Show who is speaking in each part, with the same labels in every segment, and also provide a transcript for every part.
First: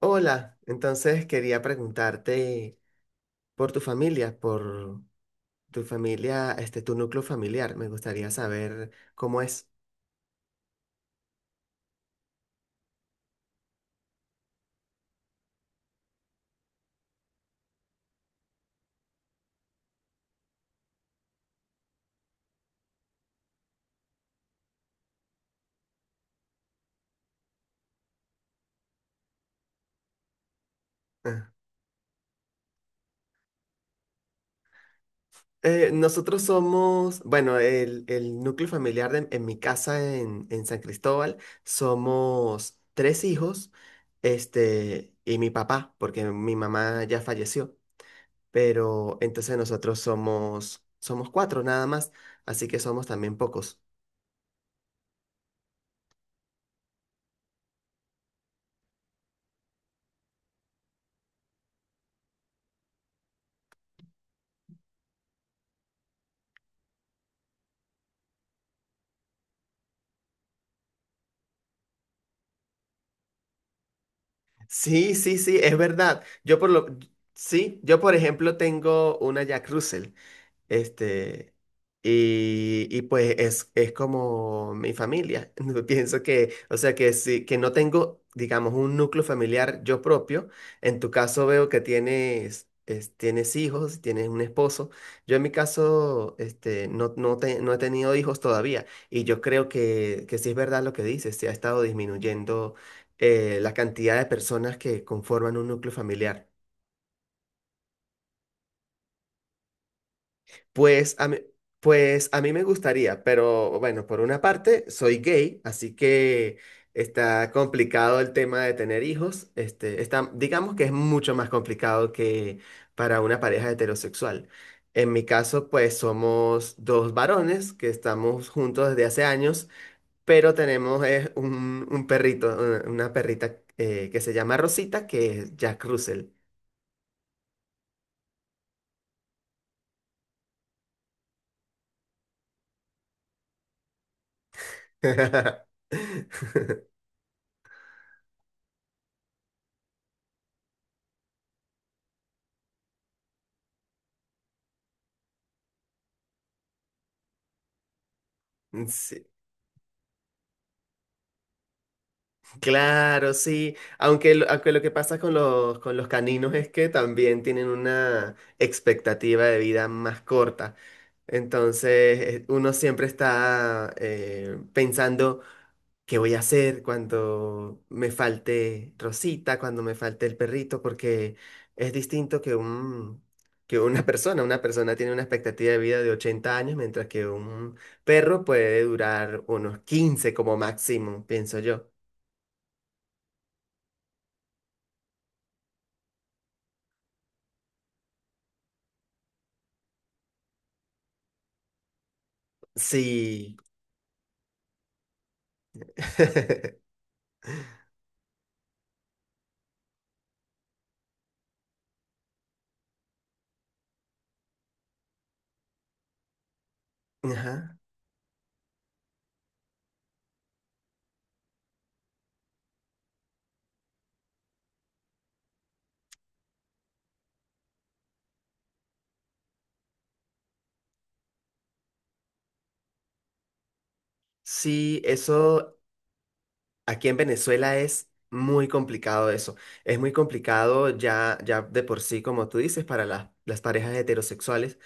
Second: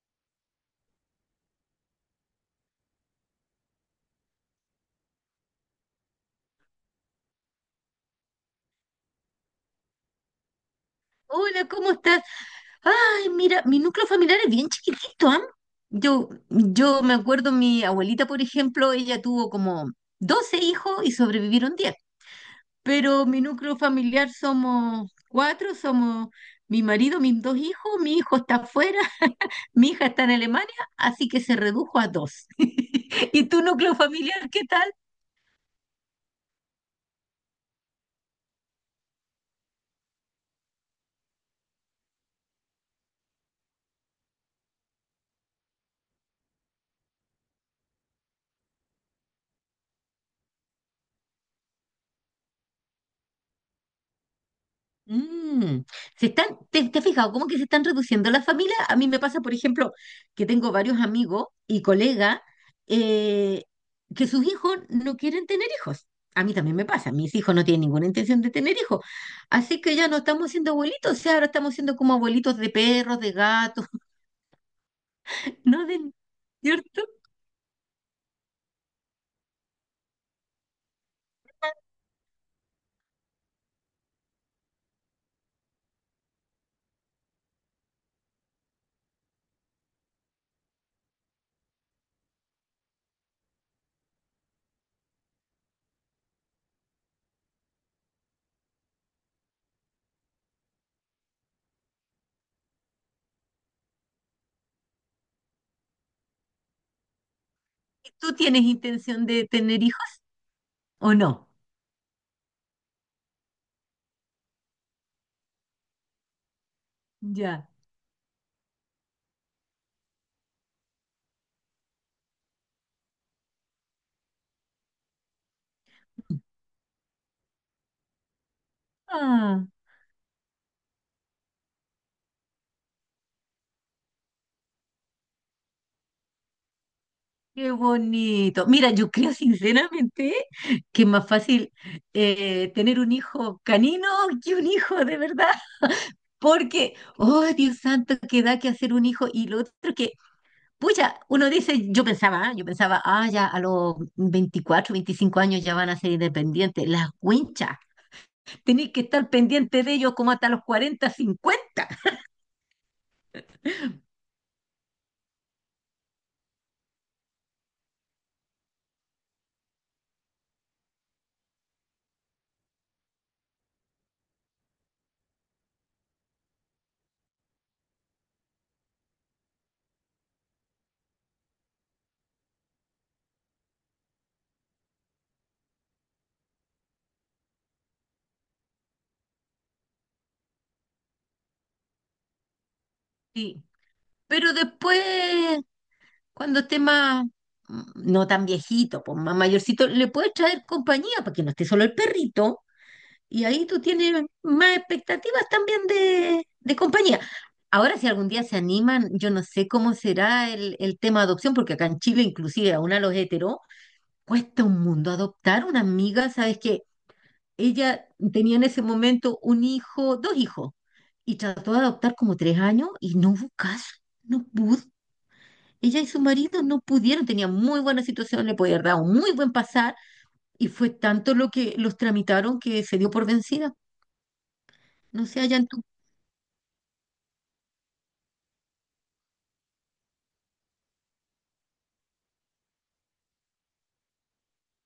Speaker 1: Hola, entonces quería preguntarte por tu familia, por tu núcleo familiar. Me gustaría saber cómo es.
Speaker 2: Hola, ¿cómo estás? Ay, mira, mi núcleo familiar es bien chiquitito, ¿ah? Yo me acuerdo, mi abuelita, por ejemplo, ella tuvo como 12 y sobrevivieron 10. Pero mi núcleo familiar somos cuatro, somos mi marido, mis dos hijos, mi hijo está afuera, mi hija está en Alemania, así que
Speaker 1: Ah.
Speaker 2: se redujo a dos. ¿Y tu núcleo familiar qué tal?
Speaker 1: Nosotros somos, bueno, el núcleo familiar en mi casa en San Cristóbal, somos tres hijos, y mi papá, porque mi mamá ya falleció, pero entonces nosotros somos, somos cuatro nada más, así que somos también pocos.
Speaker 2: Mm, se están, ¿te has fijado cómo que se están reduciendo las familias? A mí me pasa, por ejemplo, que tengo varios amigos y colegas eh, que sus hijos no quieren tener hijos. A mí también me pasa, mis hijos no tienen ninguna intención de tener hijos. Así que ya no estamos siendo abuelitos, o sea, ahora estamos siendo como abuelitos de perros, de gatos.
Speaker 1: Sí, sí, sí, es
Speaker 2: ¿No? De,
Speaker 1: verdad.
Speaker 2: ¿cierto?
Speaker 1: Sí, yo por ejemplo tengo una Jack Russell. Este, y pues es como mi familia. No pienso que, o sea, que sí, que no tengo, digamos, un núcleo familiar yo propio. En tu caso veo que tienes, tienes hijos, tienes un esposo. Yo en mi caso, no, no, no he tenido hijos todavía. Y yo creo que sí es verdad lo que dices, se ha estado disminuyendo la cantidad de personas que conforman un núcleo familiar.
Speaker 2: ¿Tú tienes intención de tener hijos o
Speaker 1: Pues a mí,
Speaker 2: no?
Speaker 1: pues a mí me gustaría, pero bueno, por una parte soy gay, así que está
Speaker 2: Ya.
Speaker 1: complicado el tema de tener hijos. Está, digamos que es mucho más complicado que para una pareja heterosexual. En mi caso, pues somos dos varones que estamos juntos desde hace
Speaker 2: Ah.
Speaker 1: años, pero tenemos un perrito, una perrita que se llama Rosita, que es Jack Russell.
Speaker 2: Qué bonito. Mira, yo creo sinceramente que es más fácil tener un hijo canino que un hijo de verdad, porque, oh Dios santo, que da que hacer un hijo. Y lo otro que, pucha, uno dice, yo pensaba, ah, ya a los 24, 25 ya van a ser independientes. Las winchas, tenéis que
Speaker 1: Sí.
Speaker 2: estar pendiente de ellos como hasta los 40, 50.
Speaker 1: Claro, sí. Aunque, aunque lo que pasa con los caninos es que también tienen una expectativa de vida más corta. Entonces, uno siempre está pensando qué voy a hacer cuando me falte Rosita, cuando me falte el perrito, porque es distinto que que una persona. Una persona tiene una expectativa de vida de 80 años, mientras que un perro puede durar unos 15 como máximo, pienso yo.
Speaker 2: Sí, pero después. Cuando esté más, mm, no tan viejito, pues más mayorcito, le puedes traer compañía para que no esté solo el perrito y
Speaker 1: Sí.
Speaker 2: ahí tú tienes más expectativas también de compañía. Ahora, si algún día se animan, yo no sé cómo será el tema de adopción, porque acá en Chile, inclusive, aún a los heteros, cuesta un mundo adoptar una amiga, ¿sabes que
Speaker 1: Ajá.
Speaker 2: Ella tenía en ese momento un hijo, dos hijos, y trató de adoptar como 3 y no hubo caso, no pudo. Ella y su marido no pudieron, tenían muy buena situación, le podían dar un muy buen pasar y fue tanto lo que los tramitaron que se dio por vencida.
Speaker 1: Sí,
Speaker 2: No sé, allá en
Speaker 1: eso
Speaker 2: tu...
Speaker 1: aquí en Venezuela es muy complicado eso. Es muy complicado ya, ya de por sí, como tú dices, para las parejas heterosexuales.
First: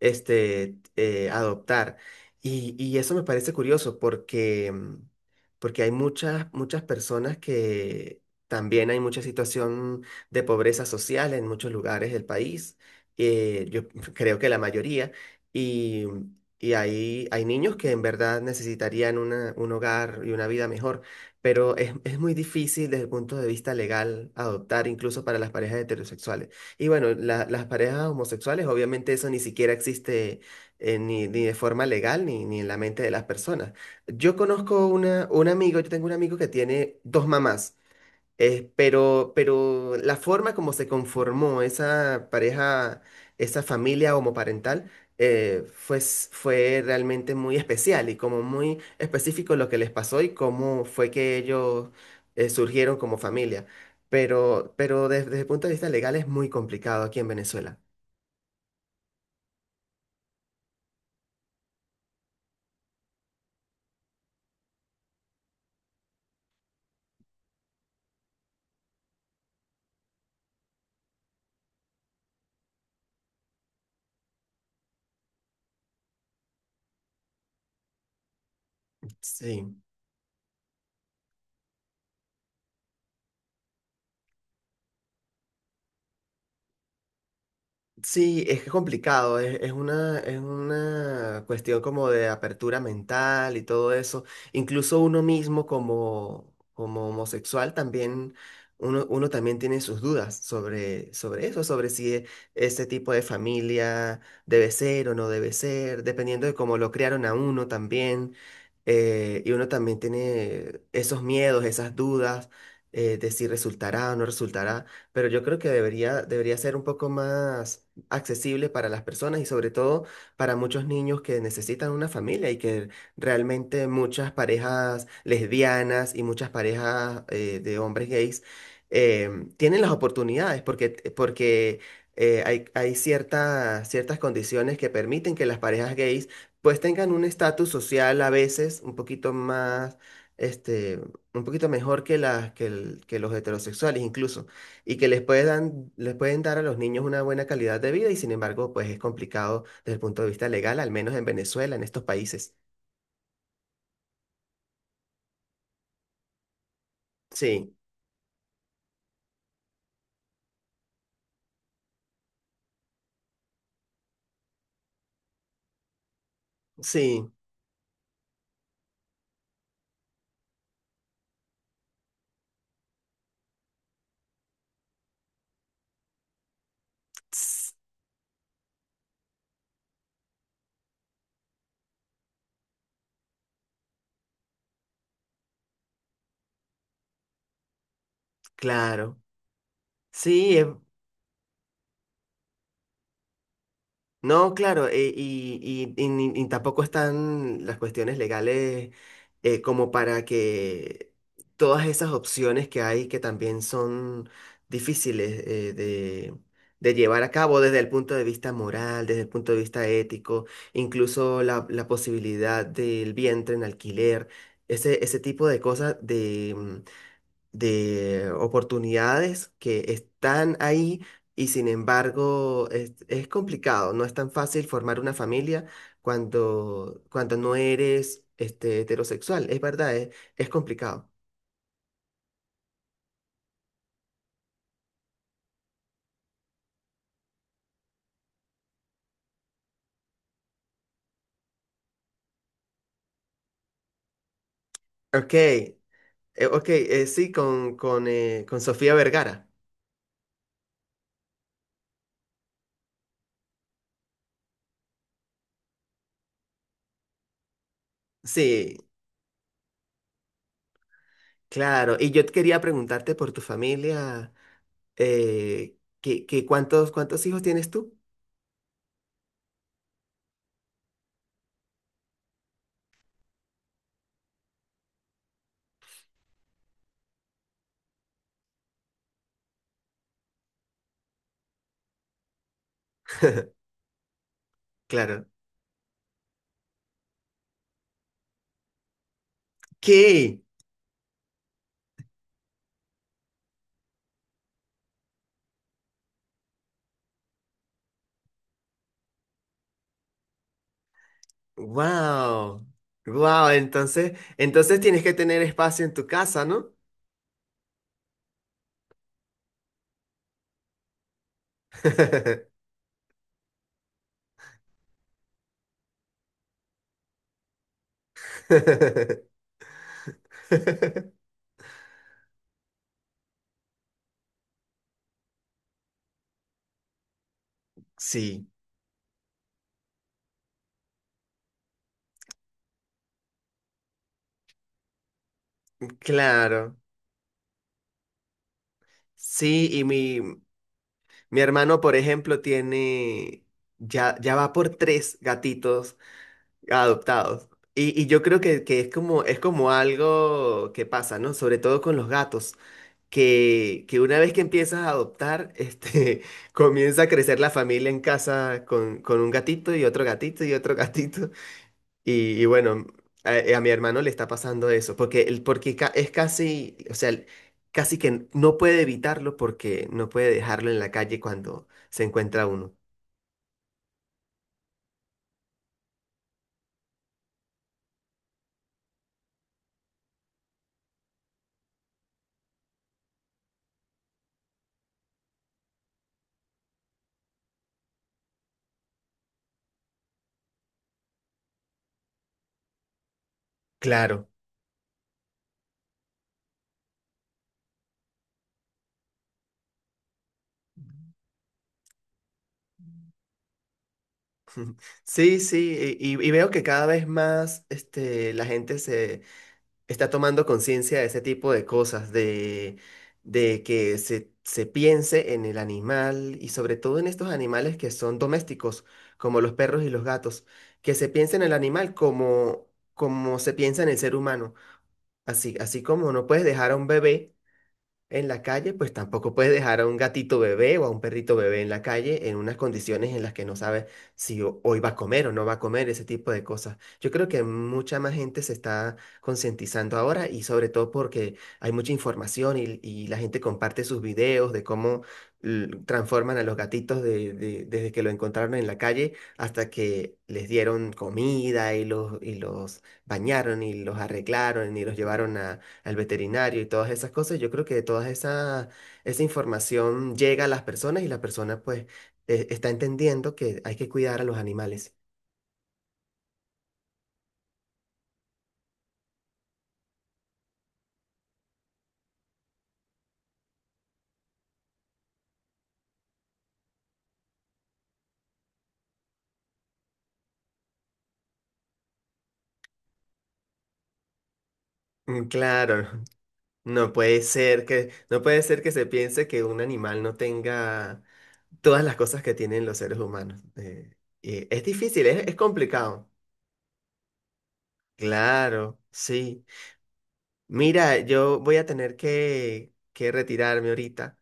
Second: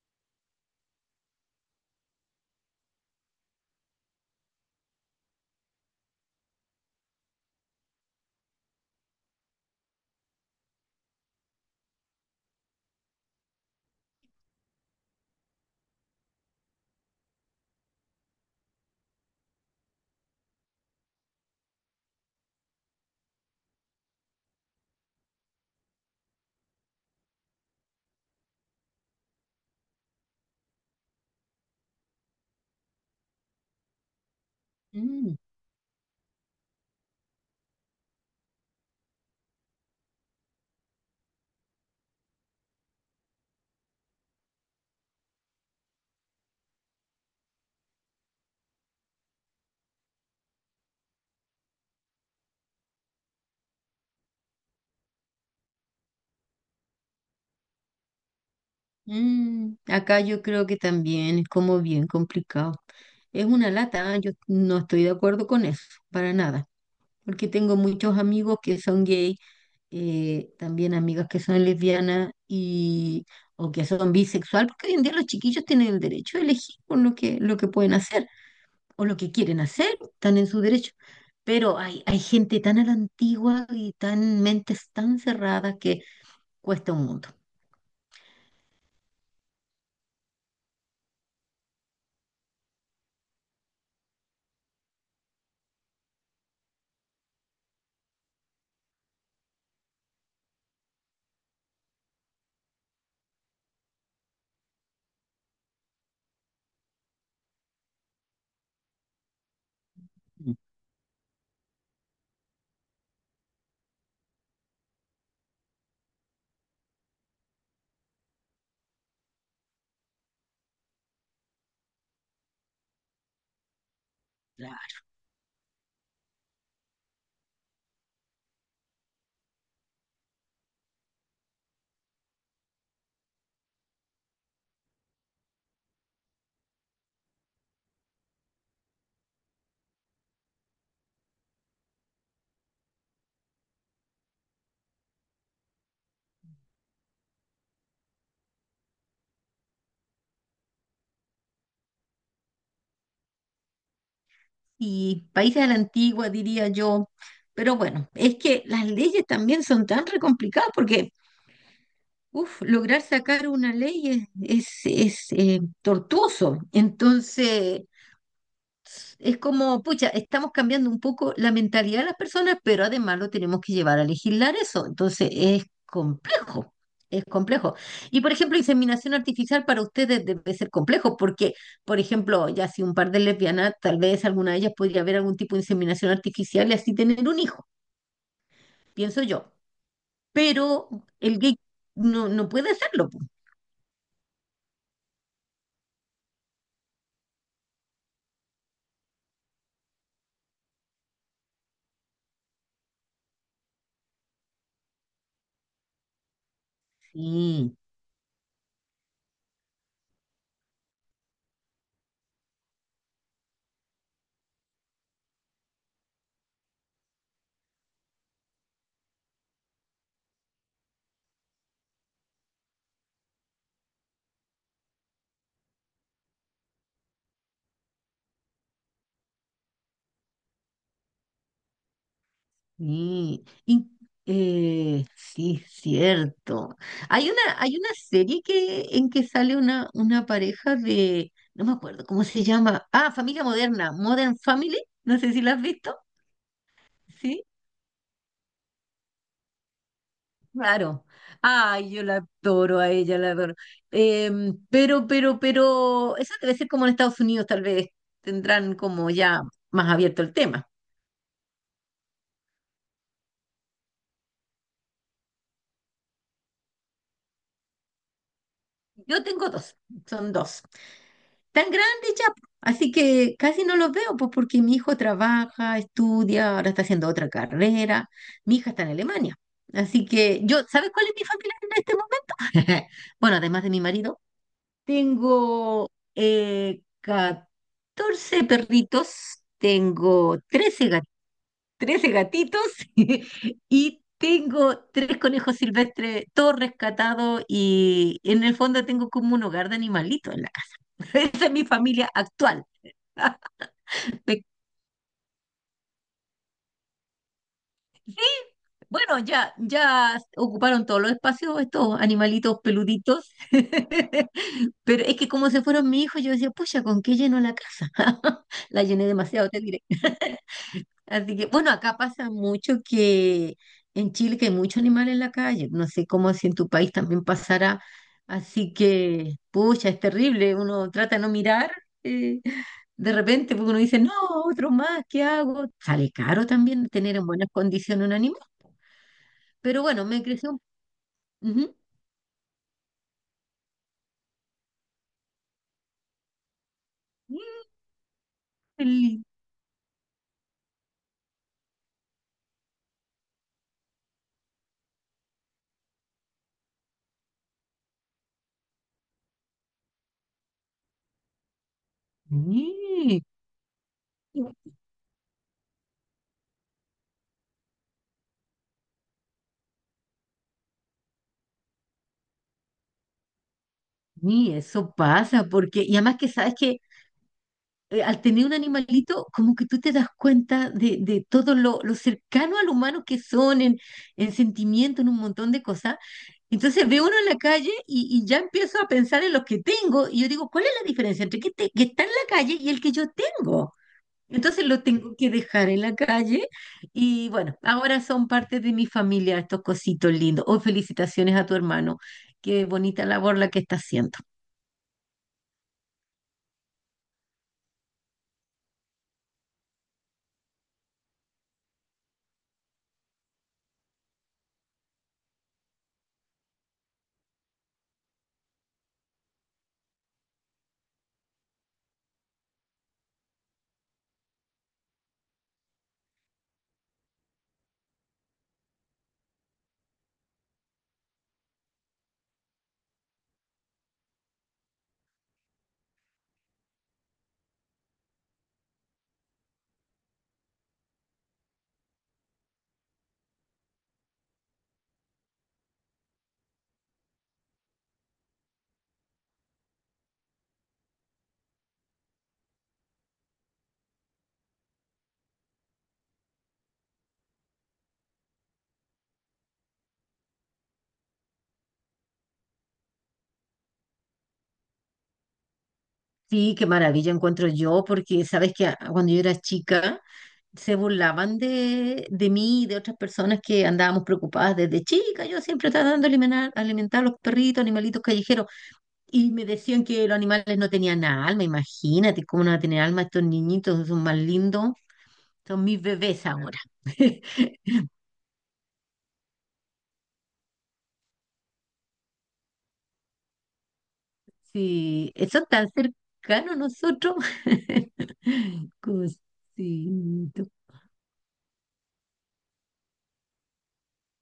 Speaker 1: Adoptar. Y eso me parece curioso porque, porque hay muchas, muchas personas que también hay mucha situación de pobreza social en muchos lugares del país. Yo creo que la mayoría. Y, y hay, hay niños que en verdad necesitarían un hogar y una vida mejor. Pero es muy difícil desde el punto de vista legal adoptar, incluso para las parejas heterosexuales. Y bueno, las parejas homosexuales, obviamente eso ni siquiera existe ni, ni de forma legal ni, ni en la mente de las personas. Yo conozco
Speaker 2: Mm,
Speaker 1: un amigo, yo tengo un amigo que tiene dos mamás. Pero la forma como se conformó esa pareja, esa familia homoparental, fue, fue realmente muy especial y como muy específico lo que les pasó y cómo fue que ellos surgieron como familia. Pero desde, desde el punto de vista legal es muy complicado aquí en Venezuela.
Speaker 2: mm. Acá yo creo que también es como bien complicado. Es una lata, ¿eh? Yo no estoy de acuerdo con eso, para nada, porque tengo muchos amigos que son gay, también amigas que son lesbianas y... o que son bisexual, porque hoy en día los chiquillos tienen el derecho de elegir por lo que pueden hacer. O lo que quieren
Speaker 1: Sí.
Speaker 2: hacer, están en su derecho. Pero hay gente tan a la antigua y tan mentes tan cerradas que cuesta un mundo.
Speaker 1: Sí, es que es complicado, es una cuestión como de apertura mental y todo eso. Incluso uno mismo como, como homosexual también, uno, uno también tiene sus dudas sobre, sobre eso, sobre si ese tipo de familia debe ser o no debe ser, dependiendo de cómo lo criaron a uno también. Y uno también
Speaker 2: Mm.
Speaker 1: tiene esos miedos, esas dudas de si resultará o no resultará. Pero yo creo que debería, debería ser un poco más accesible para las personas y sobre todo para muchos niños que necesitan una familia y que realmente muchas parejas lesbianas y muchas parejas de hombres gays eh, tienen las oportunidades porque, porque hay, hay ciertas, ciertas condiciones que permiten que las parejas gays pues tengan un estatus social a veces un poquito más, este, un poquito mejor que, las, que, que los heterosexuales incluso y que les pueden, les pueden dar a los niños una buena calidad de vida y sin embargo, pues es complicado desde el punto de vista legal, al menos en Venezuela, en estos países.
Speaker 2: Y países a la antigua, diría yo.
Speaker 1: Sí,
Speaker 2: Pero bueno, es que las leyes también son tan re complicadas porque, uf, lograr sacar una ley es, tortuoso.
Speaker 1: sí,
Speaker 2: Entonces, es como, pucha, estamos cambiando un poco la mentalidad de las personas, pero además lo tenemos que llevar a legislar eso. Entonces es complejo, es
Speaker 1: ts-
Speaker 2: complejo. Y por ejemplo, inseminación artificial para ustedes debe ser complejo, porque, por ejemplo, ya si un par de lesbianas, tal vez alguna de ellas podría haber algún tipo de inseminación artificial y así tener un hijo,
Speaker 1: claro.
Speaker 2: pienso yo.
Speaker 1: Sí, es,
Speaker 2: Pero el gay no, no puede hacerlo. Pues.
Speaker 1: no, claro, y, y ni tampoco están las cuestiones legales como para que todas esas opciones que hay que también son difíciles de llevar a cabo
Speaker 2: Sí,
Speaker 1: desde el punto de vista moral, desde el punto de vista ético, incluso la, la posibilidad del vientre en alquiler, ese tipo de cosas de oportunidades que están ahí y sin embargo es complicado, no es tan fácil formar una familia cuando, cuando no eres heterosexual, es verdad, es complicado.
Speaker 2: sí, y, sí, cierto. Hay una serie que, en que sale una pareja de, no me acuerdo cómo se llama. Ah, Familia Moderna, Modern Family. No
Speaker 1: Ok,
Speaker 2: sé si la has visto.
Speaker 1: ok, sí,
Speaker 2: Sí,
Speaker 1: con Sofía Vergara.
Speaker 2: claro. Ay, yo la adoro a ella, la adoro. Pero esa debe ser como en Estados Unidos, tal vez tendrán
Speaker 1: Sí,
Speaker 2: como ya más abierto el tema.
Speaker 1: claro, y yo te quería preguntarte por tu familia, que cuántos, ¿cuántos hijos tienes tú?
Speaker 2: Yo tengo dos, son dos. Tan grandes ya, po. Así que casi no los veo, pues porque mi hijo trabaja, estudia, ahora está haciendo otra carrera, mi hija está en Alemania. Así que yo, ¿sabes cuál es mi familia en este momento? Bueno, además de mi marido,
Speaker 1: Claro.
Speaker 2: tengo 14 perritos, tengo
Speaker 1: ¿Qué?
Speaker 2: 13 gatitos y tengo tres conejos silvestres, todos rescatados y en el fondo tengo como un hogar de animalitos en la casa. Esa es mi familia actual.
Speaker 1: Wow. Wow, entonces,
Speaker 2: Me-
Speaker 1: entonces tienes que tener espacio en tu casa, ¿no?
Speaker 2: Bueno, ya, ya ocuparon todos los espacios estos animalitos peluditos, pero es que como se fueron mis hijos, yo decía, pucha, ¿con qué lleno la casa? La llené demasiado, te diré. Así que, bueno, acá pasa mucho que en Chile que hay mucho animal en la calle. No sé cómo si en tu país también pasará.
Speaker 1: Sí,
Speaker 2: Así que, pucha, es terrible. Uno trata de no mirar. eh, de repente, porque uno dice, no, otro más, ¿qué hago? Sale caro
Speaker 1: claro.
Speaker 2: también tener en buenas condiciones un animal.
Speaker 1: Sí,
Speaker 2: Pero
Speaker 1: y
Speaker 2: bueno,
Speaker 1: mi,
Speaker 2: me creció.
Speaker 1: mi
Speaker 2: Ujú.
Speaker 1: hermano, por ejemplo, tiene, ya, ya va por tres gatitos adoptados. Y yo creo que
Speaker 2: Ni,
Speaker 1: es como algo que pasa, ¿no? Sobre todo con los gatos. Que una vez que empiezas a adoptar, comienza a crecer la familia en casa con un gatito y otro gatito y otro gatito. Y bueno,
Speaker 2: ni
Speaker 1: a mi hermano le está pasando eso, porque, porque es casi, o sea, casi que no puede evitarlo porque no puede dejarlo en la calle cuando se encuentra uno.
Speaker 2: ni, eso pasa, porque, y además que sabes que al tener un animalito, como que tú te das cuenta de todo lo cercano al humano que son en sentimiento, en un montón de cosas. Entonces veo uno en la calle y ya empiezo a pensar en los que tengo y yo digo, ¿cuál es la diferencia entre que, que está en la calle y el que yo tengo?
Speaker 1: Claro.
Speaker 2: Entonces lo tengo que dejar en la calle y bueno, ahora son parte de mi familia estos cositos lindos. Oh, felicitaciones a tu hermano. Qué bonita labor la que está haciendo.
Speaker 1: Sí, sí, y, y veo que cada vez más la gente está tomando conciencia de ese tipo de cosas, de que se piense en el animal y sobre todo en estos animales que son domésticos, como los perros y los gatos, que se piense en el animal como, como se piensa en el ser humano. Así, así como no puedes dejar a un bebé en la calle, pues tampoco puedes dejar a un gatito bebé o a un perrito bebé en la calle en unas condiciones en las que no sabes si hoy va a comer o no va a comer, ese tipo de cosas. Yo creo que mucha más gente se está concientizando ahora y sobre todo porque hay mucha información y la gente comparte sus videos de cómo transforman a los gatitos desde que lo encontraron en la calle hasta que les dieron comida y los bañaron y los arreglaron y los llevaron al veterinario y todas esas cosas, yo creo que toda esa, esa información llega a las personas y la persona pues está entendiendo que hay que cuidar a los animales.
Speaker 2: Sí, qué maravilla encuentro yo, porque sabes que cuando yo era chica se burlaban de mí y de otras personas que andábamos preocupadas desde chica. Yo siempre estaba dando alimentar, alimentar a los perritos, animalitos callejeros, y me decían que los animales no tenían alma. Imagínate cómo no van a tener alma estos niñitos, son más lindos,
Speaker 1: Mm,
Speaker 2: son mis
Speaker 1: claro,
Speaker 2: bebés ahora.
Speaker 1: no puede ser que, no puede ser que se piense que un animal no tenga todas las cosas que tienen los seres humanos. Es difícil,
Speaker 2: Sí,
Speaker 1: es
Speaker 2: eso tan
Speaker 1: complicado.
Speaker 2: cercano a nosotros.
Speaker 1: Claro, sí.
Speaker 2: Cosito.
Speaker 1: Mira, yo voy a tener que retirarme ahorita,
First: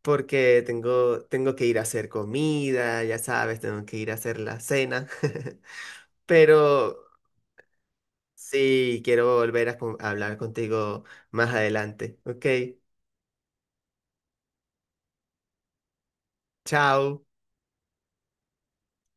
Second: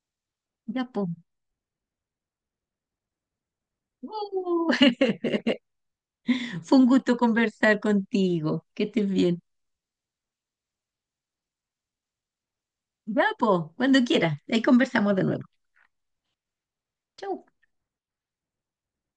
Speaker 1: porque
Speaker 2: Ya, po.
Speaker 1: tengo, tengo que ir a hacer comida, ya sabes, tengo que ir a hacer la
Speaker 2: Uh,
Speaker 1: cena.
Speaker 2: fue un
Speaker 1: Pero
Speaker 2: gusto conversar contigo. Que
Speaker 1: sí,
Speaker 2: estés
Speaker 1: quiero
Speaker 2: bien.
Speaker 1: volver a hablar contigo más adelante. Ok,
Speaker 2: Ya, po, cuando quieras. Ahí conversamos de nuevo.
Speaker 1: chao.
Speaker 2: Chau.